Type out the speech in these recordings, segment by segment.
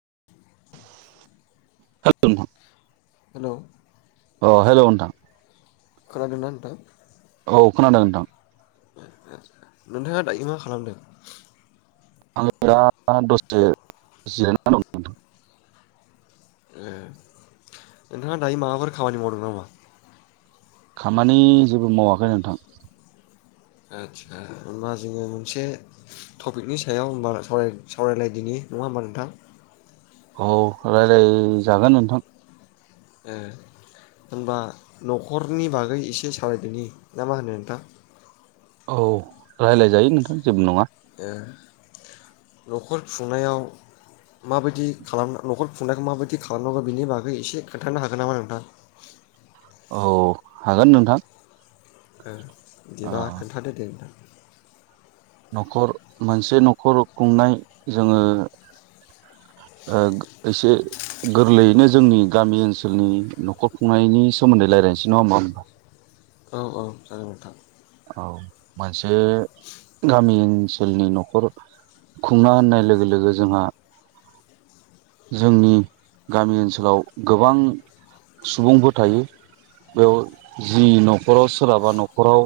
[inaudible] [unintelligible] हेल' अ हेल' नोंथां खोनादों ना नोंथां? औ खोनादों नोंथां। नोंथाङा दा मा खालामदों? आङो दा दसे जिरायना दं नोंथां। ए नोंथाङा दायो माबाफोर खामानि मावदों नामा? खामानि जेबो मावाखै नोंथां। आदचसा होनबा जोङो मोनसे टपिकनि सायाव होनबा सावरायलायदिनि नङा होमबा नोंथां? औ राय्लाय जागोन नोंथां। होनबा न'खरनि बागै एसे सावरायनि ना मा होनो नोंथां? औ रायज्लायजायो नोंथां जेबो नङा। ओ न'खर खुंनायाव माबायदि खालाम न'खर खुंनायखौ माबायदि खालामनांगौ बिनि बागै एसे खोन्थानो हागोन नामा नोंथां? औ हागोन नोंथां। [inaudible] ओ बिदिबा खोन्थादो दे न'खर मोनसे न'खर खुंनाय जोङो ओ एसे गोरलैयैनो जोंनि गामि ओनसोलनि न'खर खुंनायनि सोमोन्दै रायज्लायनोसै नङा हा होमबा? औ औ जागोन नोंथां। औ मोनसे गामि ओनसोलनि न'खर खुंना होननाय लोगो लोगो जोंहा जोंनि गामि ओनसोलाव गोबां सुबुंफोर थायो बेयाव जि न'खराव सोरहाबा न'खराव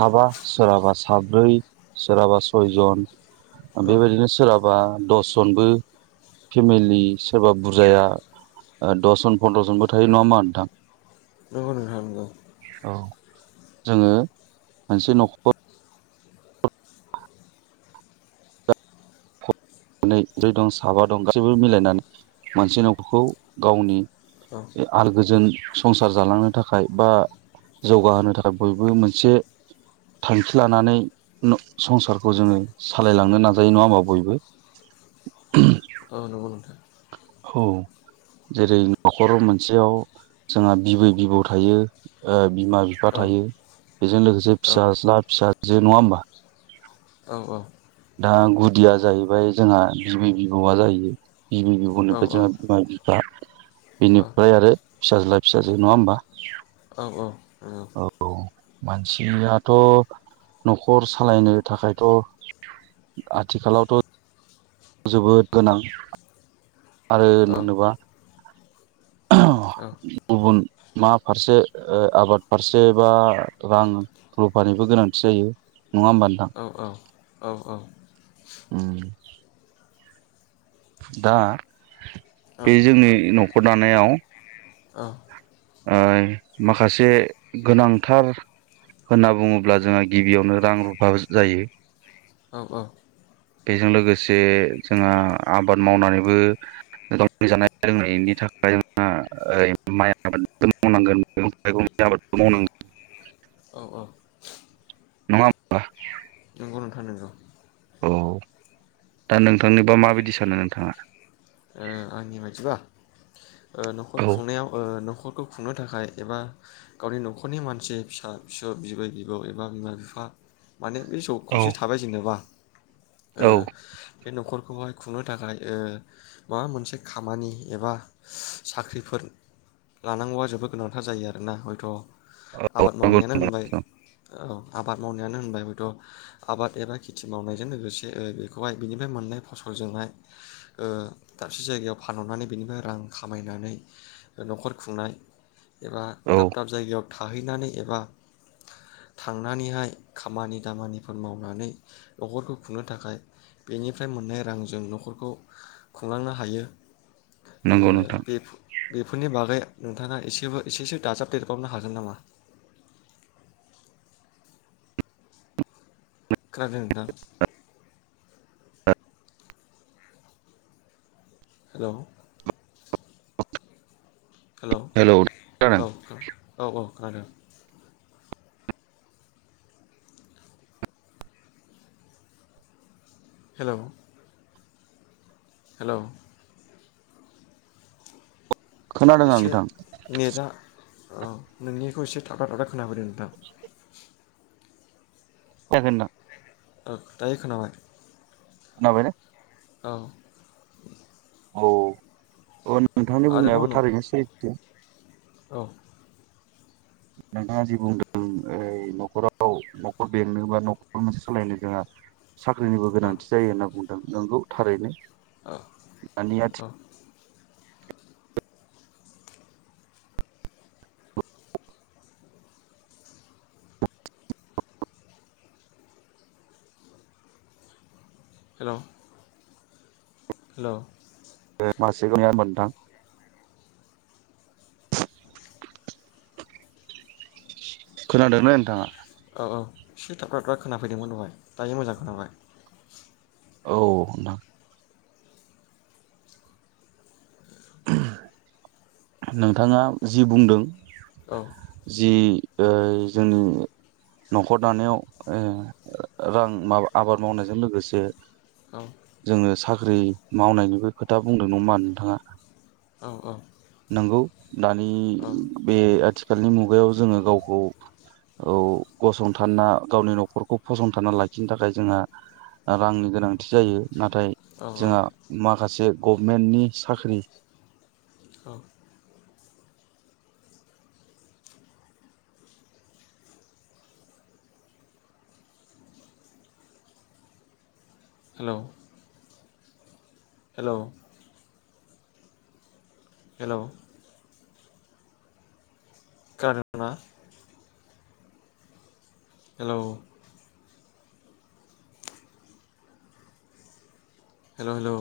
साबा सोरहाबा साब्रै सोरहाबा सयजन औ बेबायदिनो सोलाबा दसजनबो फेमिलि सोरबा बुरजाया दसजन फन्द्र जनबो थायो नङा ओनबा नोंथां? नंगौ नोंथां औ औ जोङो मोनसे न'खर नै जै दं साबा दं गासैबो मिलायनानै मोनसे न'खौ गावनि औ आल गोजोन संसार जालांनो थाखाय बा जौगाहोनो थाखाय बयबो मोनसे थांखि लानानै संसारखौ जोङो सालायलांनो नाजायो नङा होमबा बयबो [inaudible] औ नंगौ‌ नोंथां औ जेरै न'खराव मोनसेयाव जोंहा बिबै बिबौ थायो बिमा बिफा औ थायो बेजों लोगोसे औ फिसाज्ला फिसाजो नङा होमबा औ औ दा गुदिया जाहैबाय जोंहा बिबै बिबौआ जाहैयो बिबै औ बिबौनिफ्राय औ जोंहा बिमा बिनिफ्राय आरो फिसाज्ला फिसाजो नङा होमबा औ औ औ मानसियाथ' न'खर सालायनो थाखायथ' आथिखालावथ' जोबोद गोनां आरो मोनोबा ओ गुबुन मा फारसे आबाद फारसे बा रां रुफानिबो गोनांथि जायो नङा होनबा नोंथां औ औ उम दा बे औ जोंनि न'खर दानायाव ओ माखासे गोनांथार होनना बुङोब्ला जोंहा गिबियावनो रां रुफा जायो औ औ बेजों लोगोसे जोंहा आबाद मावनानैबो जानाय लोंनायनि थाखाय जोंहा माइ [unintelligible] औ नङा होमबा नंगौ नोंथां नंगौ औ दा नोंथांनिबा माबायदि सानो नोंथाङा ओ आंनि बायदिबा ओ न'खर औ खुंनायाव न'खर ओ खौ खुंनो थाखाय एबा गावनि न'खरनि मानसि फिसा फिसौ बिबै बिबौ एबा बिमा बिफा माने बे जौ औ खौसे थाबाय जेनेबा ओ औ बे न'खरखौहाय खुंनो थाखाय ओ माबा मोनसे खामानि एबा साख्रिफोर लानांगौ जोबोद गोनांथार जायो आरोना हयथ' आबाद नंगौ मावनायानो होनबाय नंगौ औ आबाद मावनायानो होनबाय हयथ' आबाद एबा खेथि मावनायजों लोगोसे बेखौहाय बिनिफ्राय मोननाय फसलजोंहाय ओ दाबसे जायगायाव फानहरनानै बेनिफ्राय रां खामायनानै न'खर खुंनाय एबा औ दाब दाब जायगायाव थाहैनानै एबा थांनानैहाय खामानि दामानिफोर मावनानै न'खरखौ खुंनो थाखाय बेनिफ्राय मोननाय रांजों न'खरखौ खुंलांनो हायो ओ नंगौ नोंथां बेफोरनि बागै नोंथाङा एसेबो एसेसो दाजाब देरबावनो हागोन नामा खोनादों नोंथां हेल' हेल' हेलौ औ खोनादों औ औ आरो हेल' हेल' खोनादों आं एसे नोंथां नेटआ औ नोंनिखौ एसे थाबा थाब खोनाबदों नोंथां जागोन ना औ दायो खोनाबाय खोनाबाय ना औ औ नोंथांनि आरोबाव बुंनायाबो न' थारैनो सैथो औ नोंथाङा जि बुंदों ओइ न'खराव न'खर बेंनो बा न'खर मोनसे सालायनो जोंहा साख्रिनिबो औ गोनांथि जायो होन्ना बुंदों नंगौ थारैनो औ दानि औ आथिखाल हेल' हेल' मासे [unintelligible] मोनदां खोनादोंमोन नोंथाङा औ औ सुइटारफ्राथ्रा खोनाफैदोंमोन दहाय दायो मोजां खोनाबाय औ नोंथां नोंथाङा जि बुंदों औ जि ओ जोंनि न'खर दानायाव ओ रां माबा आबाद मावनायजों लोगोसे औ जोङो हाल साख्रि मावनायनिबो खोथा बुंदों नङा नोंथाङा औ औ नंगौ दानि बे आथिखाल आथिखालनि मुगायाव जोङो गावखौ औ गसंथाना गावनि न'खरखौ फसंथानना लाखिनो थाखाय जोंहा रांनि गोनांथि जायो नाथाय जोंहा माखासे गभमेन्टनि साख्रि औ हेल' हेल' हेल' खोनादोंना हेल' हेल' हेल'